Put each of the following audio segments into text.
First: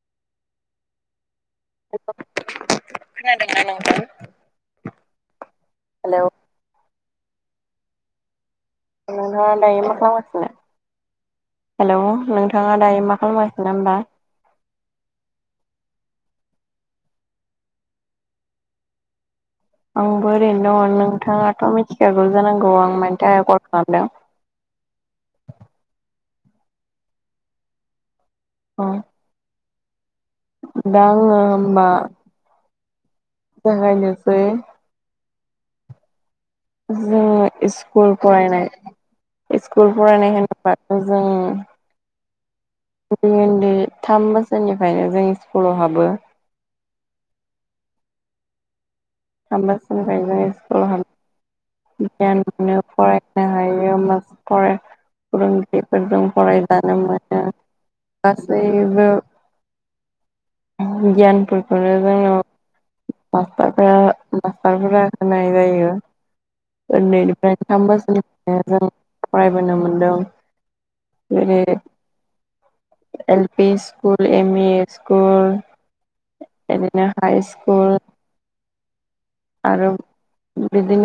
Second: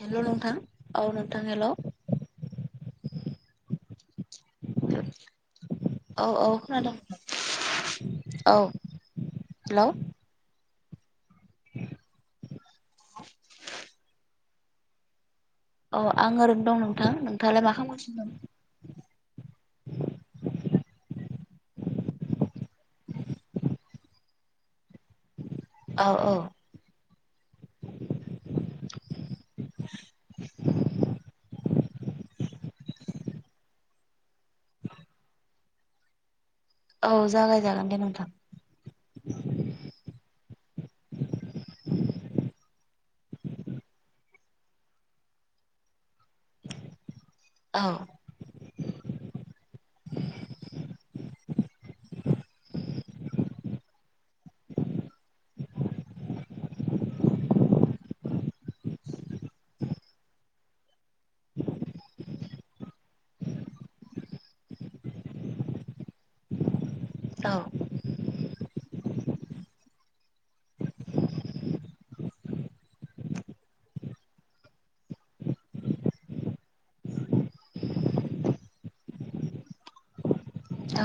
हेल' नोंथां औ नोंथां हेल' खोनादोंना नं हेलौ औ औ खोनादोंं औ नोंहा दायो हेलौ मा खालामगासिनो हेलौ नोंथाङा दायो मा खालामगासिनो ना होमबा औ आं ओरैनो दं नोंथां नोंथाङालाय मा खालामगासिनो आंबो ओरैनो दं नोंथाङाथ' मिथिखागौ जानांगौ आं मानि थाखाय कल खालामदों औ औ औ दा आङो होबबा जागायनोसै [unintelligible] औ जोङो जागायजागोन दे स्कुल नोंथां फरायनाय स्कुल फरायनाय होनोब्ला जों उन्दै उन्दै थाम बोसोरनिफ्रायनो जों स्कुलावहाबो। औ होमबासिमनिफ्रायनो जोङो स्कुलाव हाब गियान मोनो फरायनो हायो होमबासो फराय फोरोंगिरिफोरजों फरायजानो मोनो गासैबो। गियानफोरखौनो जोंनो मासटारफोरा। मास्टारफोरा होनाय जायो उन्दैनिफ्राय थाम बोसोरनि। जों फरायबोनो मोनदों जेरै L P school M E school. बिदिनो हाइ स्कुल आरो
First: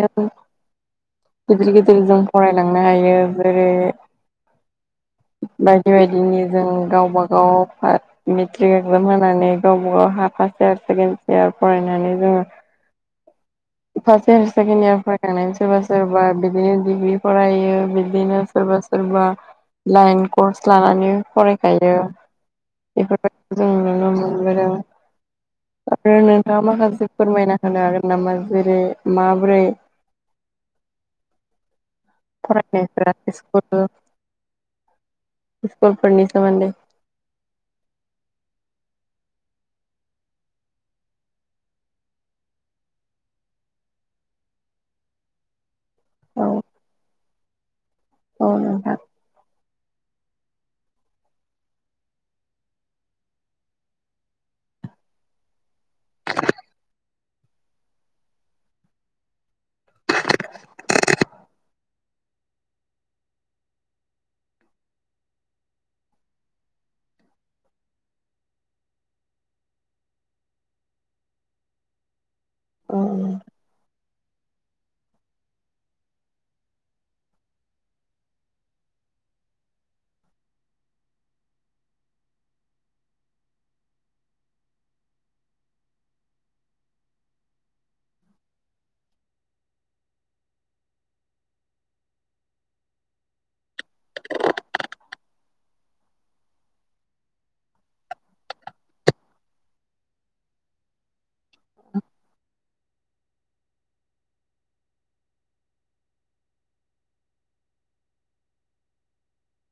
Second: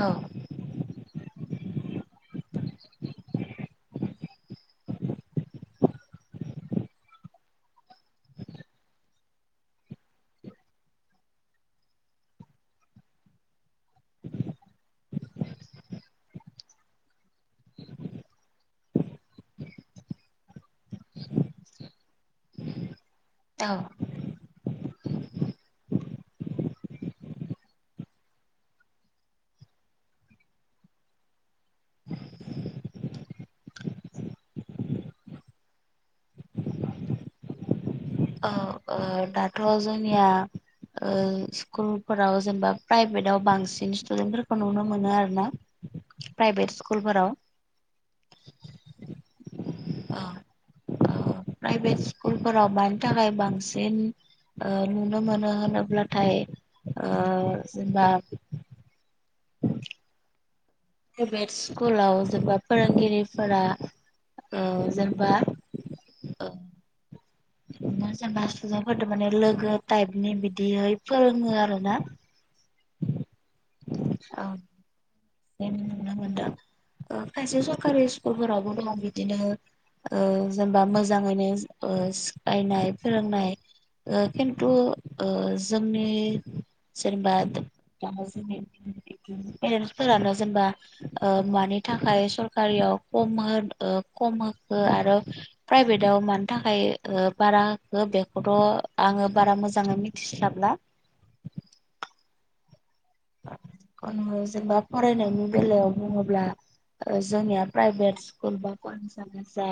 औ गिदिर गिदिर जों फरायलांनो हायो ओमफ्राय बायदि बायदिनि जों गावबा गाव पार मेट्रिक एकजाम होनानै गावबा गाव हाफ फार्स्ट इयार सेकेणड इयार फरायनानै जोङो। फार्स्ट इयार सेकेणड इयार फरायखांनानै सोरबा सोरबा बिदिनो डिग्रि फरायो बिदिनो सोरबा सोर सोरबा लाइन कर्स लानानै फरायखायो बेफोर जों नुनो मोनबोदों आरो नोंथाङा माखासे फोरमायना होनो हागोन नामा जेरै माबोरै। फरायनायफोरा स्कुल स्कुलफोरनि सोमोन्दै। औ ओ दाथ जोंनिया। ओ-स्कुलफोराव जेनेबा प्राइभेटाव बांसिन स्टुदेन्टफोरखौ नुनो मोनो आरो ना। औ प्राइभेट स्कुलफोराव। औ नोंथां ओ प्राभेट स्कुलफोराव। थाखाय बांसिन। ओ नुनो मोनो होनोब्लाथाय ओ जेनेबा। [unintelligible] प्राइभेट स्कुलाव जेनबा फोरोंगिरिफोरा ओ जेनबा। बिदिनो जेनेबा स्टुडेन्टफोरदों माने लोगो टाइपनि बिदिहै फोरोङो आरो ना। औ औ जेन नुनो मोनदों खायसे सरखारि स्कुलफोरावबो दङ बिदिनो। ओ जेनेबा मोजाङैनो सिखायनाय फोरोंनाय। ओ-खिन्थु ओ जोंनि जेनेबा। दा जों पेरेन्टसफोरानो जेनबा। ओ मानि थाखाय सरकारियाव खम खम होखो आरो। प्राइभेटाव मानि थाखाय बारा होखो बेखौथ आङो बारा मोजाङै मिथिस्लाबला। [unintelligible] ओं जेनेबा फरायनायनि बेलायाव बुङोब्ला। ओ-जोंनिया प्राइभेट स्कुल बा कलेसानो जा।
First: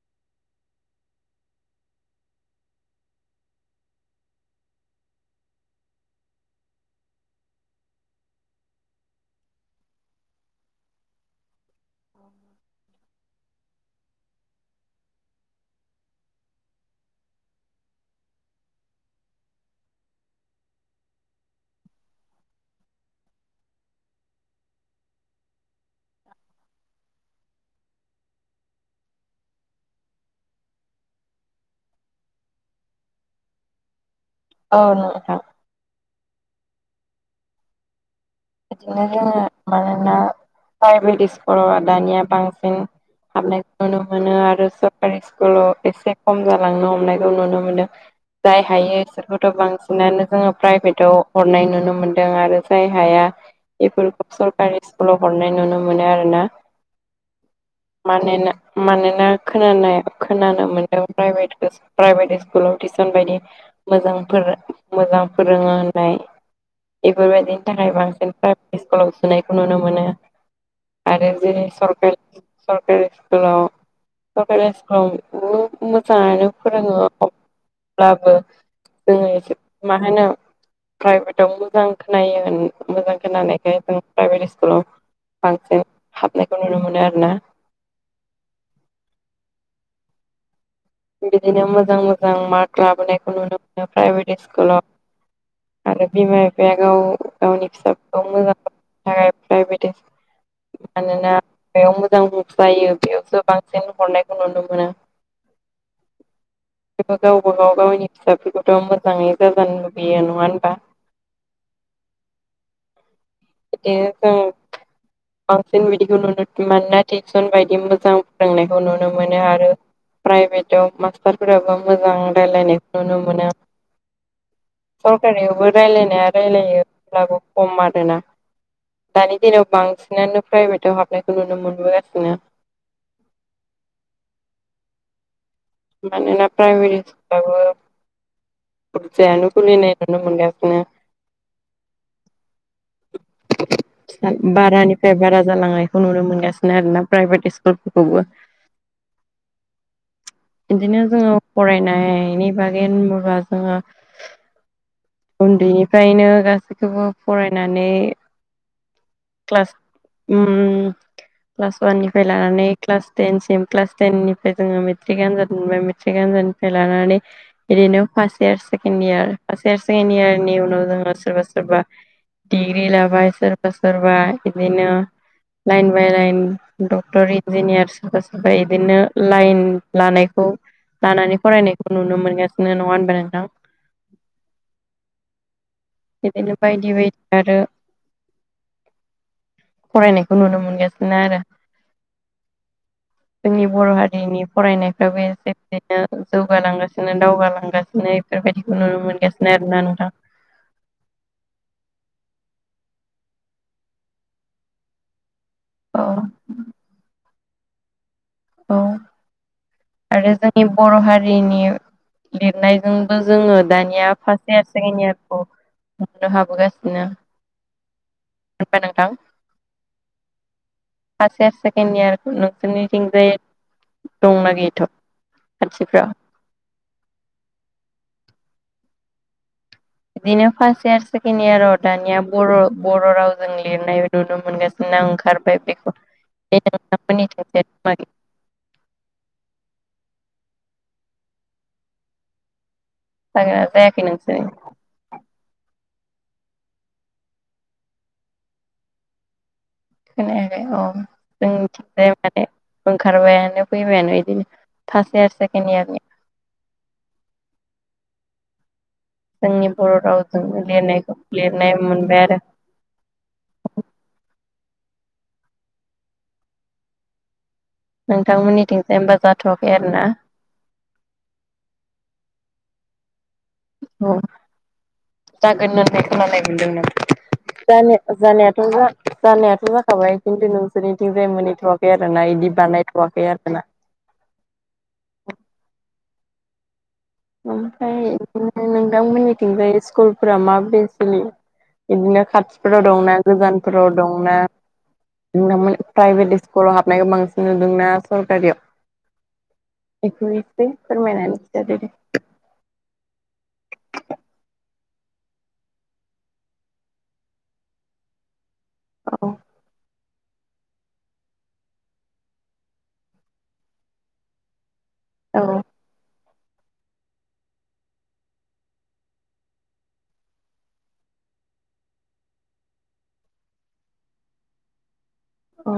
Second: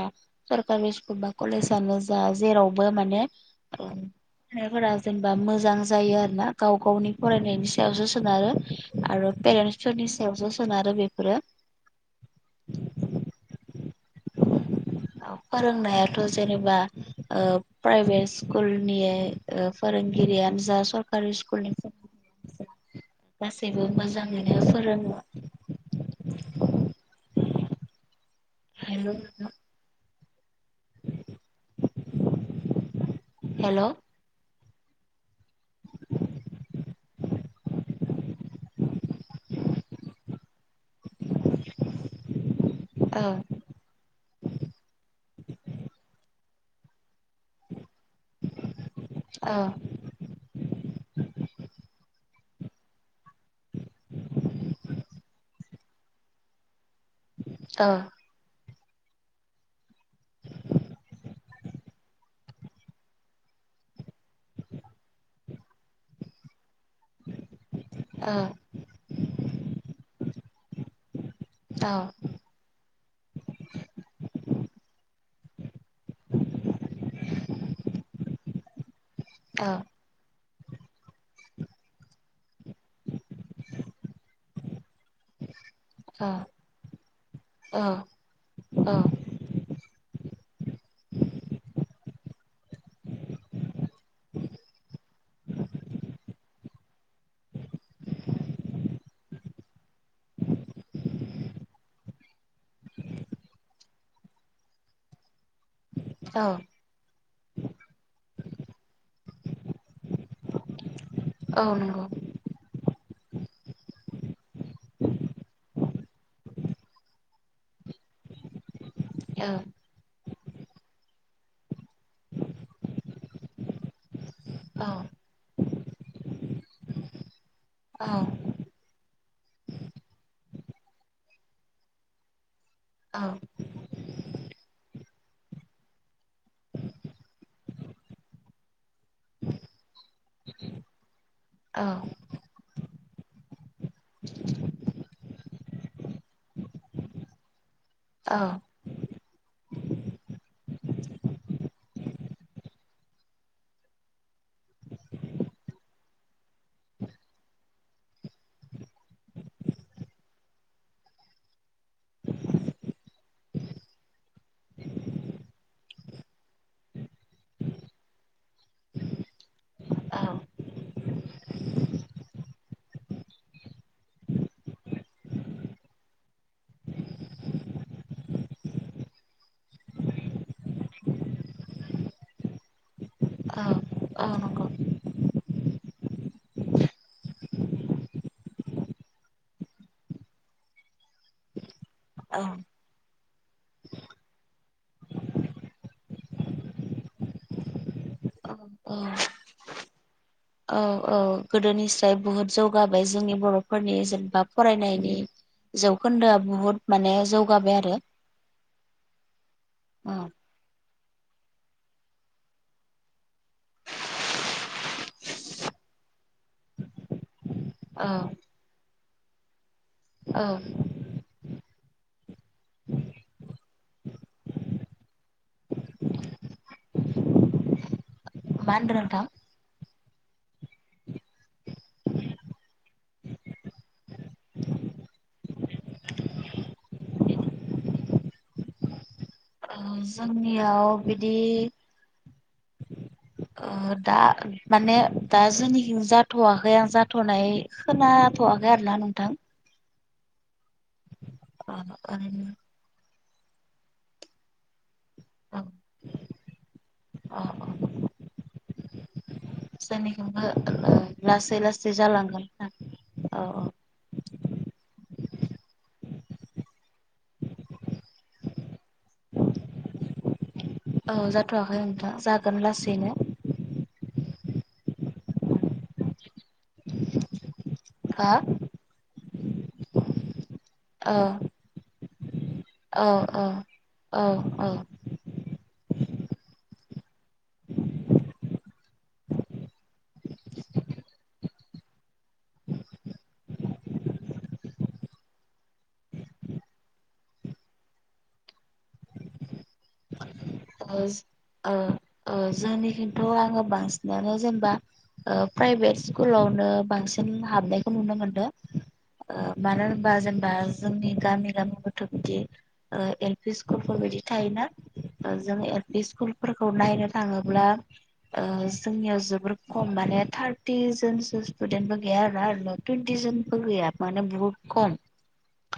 सरकारि स्कुल बा कलेजानो जा जेरावबो माने। फिनायफोरा जेनेबा मोजां जायो आरोना गाव गावनि फरायनायनि सायावसो सो सोनारो आरो पेरेन्टस फोरनि सायावसो सोनारो बेफोरो। [inaudible] फोरोंनायाथ जेनेबा प्राइभेट स्कुलनि। ओ-फोरोंगिरियानो जा सरकारि स्कुल नि फो [inaudible] गासैबो मोजांङैनो फोरोंङो। हेलौ। हेलौ। औ नोंथां। बिदिनो जोंङो मानोना फ्रायभेद स्कूलाव दानिया बांसिन हाबनाय नुनो मोनो आरो सरकारि स्कुलाव एसे खम जालांनो हमनाय नुनो मोनदों जाय हायो बिसोरखौथ' औ बांसिन बांसिनानो जोंङो प्राइभेटाव हरनाय नुनो मोन्दों आरो जाय हाया। बेफोरखौ सरकारि स्कुलाव हरनाय नुनो मोनो आरो ना। अ। मानोना मानोना खोनानो खोनानो मोनदों प्राइभेटखौ प्राइभेट स्कुलाव टिउसन बायदि मोजां मोजां फोरोंङो होननाय बेफोरबायदिनि थाखाय बांसिन [inaudible] प्राइभेट स्कुलाव सोनायखौ नुनो मोनो आरो जे औ सरकारि। सरकारि स्कुलाव। सरकारि स्कुलाव मोजांङैनो फोरोंङो अब्लाबो। जोंङो एसे औ मा होनो प्राइभेटाव मोजां खोनायो मोजां। खोनानायखाय जों प्राइभेट स्कुलाव बांसिन औ हाबनायखौ नुनो मोनो आरो ना। औ ओ ओ। बिदिनो मोजां मोजां मार्क लाबोनायखौ नुनो मोनो प्राइभेट स्कुलाव। आरो बिमा बिफाया गाव गावनि फिसाफोरखौ मोजां [inaudible] मानोना बेयाव मोजां बुंसो लायो बेयावसो बांसिन हरनायखौ नुनो मोनो। औ। थेवबो गावबागाव गावनि फिसाफोरखौथ' मोजांङै जाजानो लुबैयो नङा होनबा। औ नंगौ। [inaudible] बांसिन बिदिखौ नुयो मानोना टिउसन बायदि मोजां फोरोंनायखौ नुनो मोनो औ आरो। प्राइभेटाव मास्टारफोराबो मोजां रायजलायनायखौ नुनो मोनो। औ सरखारनियावबो रायलायनाया रायलायो अब्लाबो खम औ आरोना। दानि दिनाव बांसिनानो प्राइभेटाव हाबनायखौ नुनो मोनबोगासिनो। औ। मानोना प्राइभेर स्कुलाबो। जायानो खुलिनाय नुनो मोनगासिनो। औ। [inaudible] बारानिफ्राय बारा जालांनायखौ नुनो मोनगासिनो आरोना प्राइभेट स्कुलफोरखौबो। औ बिदिनो जोंङो फरायनायनि बागै होनोबा जोंङो। उन्दैनिफ्रायनो गासैखौबो फरायनानै। क्लास ओ। क्लास अवाननिफ्राय लानानै क्लास टेनसिम क्लास टेननिफ्राय जोंङो मेट्रिक आनजाद मोनबाय मेट्रिक आनजाद। लानानै। ओरैनो first year second year first year second इयारनि उनाव जोङो सोरबा सोरबा दिग्रि लाबाय सोरबा सोरबा बिदिनो line by line doctor engineer सोरबा सोरबा बिदिनो लाइन लानायखौ लानानै फरायनायखौ नुनो मोनगासिनो नङा होनबा नोंथां। आ नंगौ। बिदिनो बायदि बायदि आरो फरायनायखौ नुनो मोनगासिनो आरो। औ [inaudible] जोंनि बर' हारिनि फरायनायफ्राबो एसे एसेनो जौगालांगासिनो दावगालांगासिनो। बे बायदिनो नुनो मोनगासिनो आरो ना नोंथा। औ औ गोदोनिसाय बुहुद जौगाबाय जोंनि बर'फोरनि जेनबा फरायनायनि औ जौखोन्दोआ बुहुद माने जौगाबाय आरो। औ औ आरो जोंनि बर' हारिनि लिरनायजोंबो जोङो दानिया फारस इयार सेकेण्ड इयारखौ नुनो हाबोगासिनो औ होमबा नोंथां। औ फास इयार सेकन्द इयार नोंसिनिथिं दंना गैथ' खाथिफ्राव मा होनद्रो नोंथां? इदिनो फास इयार सेकेण्ड इयाराव दानिया बर' बर' रावजों लिरनाय नुनो मोनगासिनो। ना ओंखारबाय बेखौ बे नोंथांमोननिथिं जाय मादि ओ जोंनियाव बिदि जागोना ओ जायाखै दा नोंसोरो माने दा जोंनिखि जाथ'आखै आं जाथ'नाय खोनाथ'आखै आरोना नोंथां। खोनायाखै औ जों अ थिंजाय माने ओरैनो ओंखारबायानो फैबायानो इदिनो फास इयार औ सेकण्ड इयारनि अ' अ' जोंनि बर' रावजों जोंनिखैबो ओ लिरनायखौ लासै लिरनाय लासै मोनबाय आरो जालांगोन होननानै औ औ नोंथांमोननिथिंजाय होमबा जाथ'आखै आरो ना। औ जाथ'आखै नोंथां जागोन लासैनो। औ जागोन होननाय खोनानाय मोनदों ना हा जानायाथ' जा जानायाथ' जा थाबाय खिन्थु नोंसोरनिथिं औ जाय मोनहैथ'आखै आरो ना बिदि औ बानायथ'वाखै औ आरोना। औ औ ओमफ्राय इदिनो नोंथां मोनथिंजाय सिकुलफोरा मा बायदि सोलियो? इदिनो खाथिफोराव दंना गोजानफोराव दंना नोंथांमोन प्राइभेट सिकुलाव हाबनायखौ बांसिन नुदोंना सरकारियाव? बेखुय ओस ओ ओ जोंनि खैथ' आङो बांसिनानो जेनबा ओ प्राइभेट सिकुलावनो बांसिन हाबनायखौ नुनो मोनदों। औ ओ मारार - बा जोनबा जोंनि गामि गामि गथ' बिदि ओ एलपि सिकुलफोर बायदि थायोना। ओ जों औ एल पि सिकुलफोरखौ नायनो थाङोब्ला ओ जोंनियाव जोबोर खम माने थारथि जोनसो सिथुदेन्टबो गैया आरोना। ओरैनो थुनथि जोनबो गैया माने बुहुद खम। औ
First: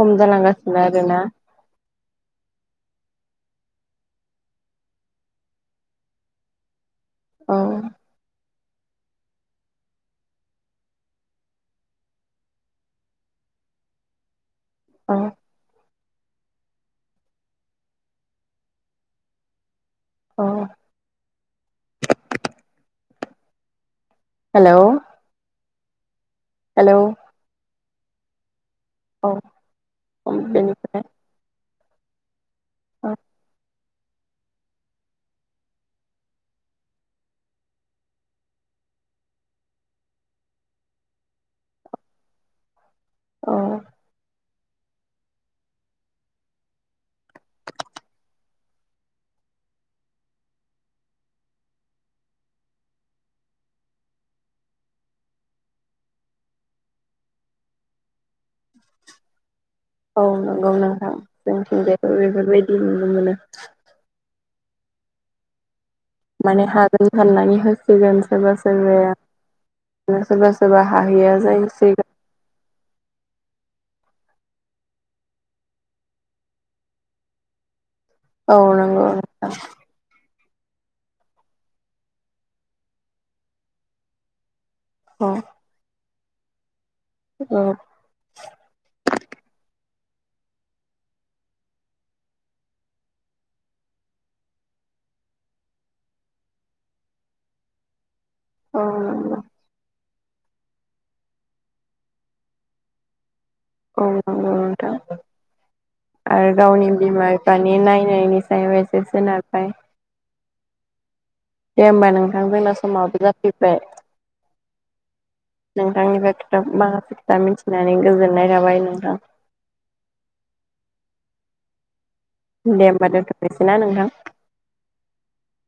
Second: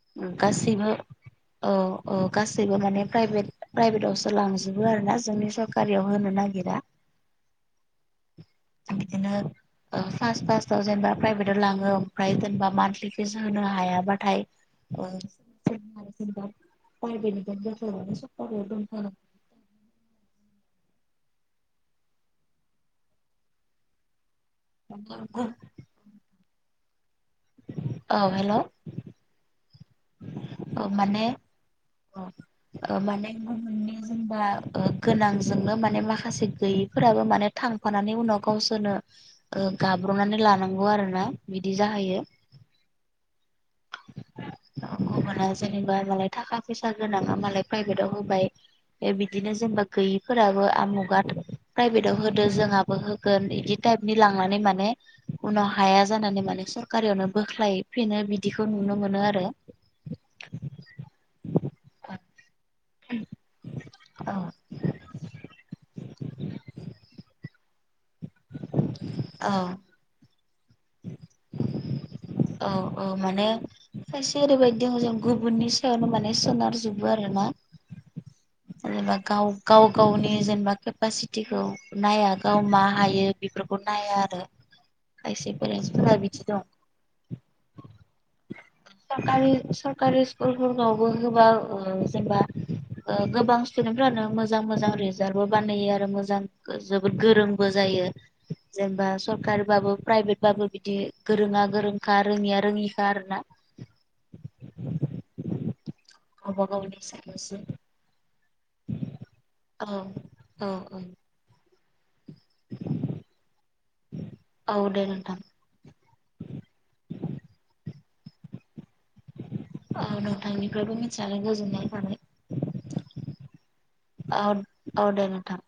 खम जालांगासिनो गासैबो आरो ना। औ औ गासैबो माने प्राइभेट प्राइभेटआवसो लांजोबो आरो ना जोंनि सरकारियाव होनो नागिरा। औ ओ बिदिनो ओ फास फासटाव जेनेबा प्राइभेटाव लाङो ओमफ्राय जेनेबा मान्थलि फिस होनो हाया बाथाय ओ औ जेनेबा [unintelligible] प्राइभेटनि बखना लाबोसिगोन [unintelligible] अ' [unintelligible] हेलौ औ हेल' औ उम बेनि औ माने औ ओ औ माने गुबुननि जोंबा ओ गोनांजोंनो माने माखासे गैयैफोराबो माने थांफानानै उनाव गावसोरनो ओ गाब्र'नानै लानांगौ आरो ना बिदि जाहैयो। औ गुबुना जेनेबा मालाय थाखा फैसा गोनाङा मालाय प्राइभेटाव होबाय। बिदिनो जेनेबा गैयिफोराबो आमुगा प्राइभेटाव होदो जोंहाबो गोन बिदि टाइपनि लांनानै माने उनाव हाया जानानै माने सरकारियावनो बोख्लाय फिनो बिदिखौ नुनो मोनो आरो। औ नंगौ नोंथां जोंथिंजायबो बेफोरबायदि नुनो मोनो। औ माने हागोन साननानै होसिगोन सोरबा औ सोरबाया। सोरबा सोरबा हाहैया जायोसै। औ औ माने खायसे ओरैबायदि दङ जों गुबुननि सायावनो माने सोनारजोबो आरो ना। औ नंगौ जेनेबा गाव‌ गाव गावनि जेनेबा केपासिटिखौ नाया गाव मा हायो बेफोरखौ नाया आरो। [inaudible] खायसे पेरेन्सफोरा बिदि दं। औ सरकरि सरकारि स्कुलफोरनावबो होबाबो जेनेबा ओ गोबां स्टुदेन्थफोरानो मोजां मोजां रिजाल्टबो बानायो आरो मोजां जोबोद गोरोंबो जायो। औ जेनेबा नंगौ सरकारिबाबो प्राइभेट होनोमब्लाबो बिदि गोरोङा गोरोंखा रोङिया रोङिखा आरोना। औ औ नंगौ नोंथां। आरो गावबा गावनि बिमा सायावसो बिफानि नायनायनि सायाव एसे सोनारबाय। औ औ औ। दे होमबा नोंथां जोंना समाबो जाफैबाय। औ दे नोंथां। नोंथांनिफ्राय खोथा माखासे खोथा मिथिनानै गोजोननाय थाबाय नोंथां। औ नोंथांनिफ्रायबो मिथिनानै गोजोन्नाय थाबाय। दे होमबा दोनथ'नोसै ना नोंथां। औ औ दे नोंथां।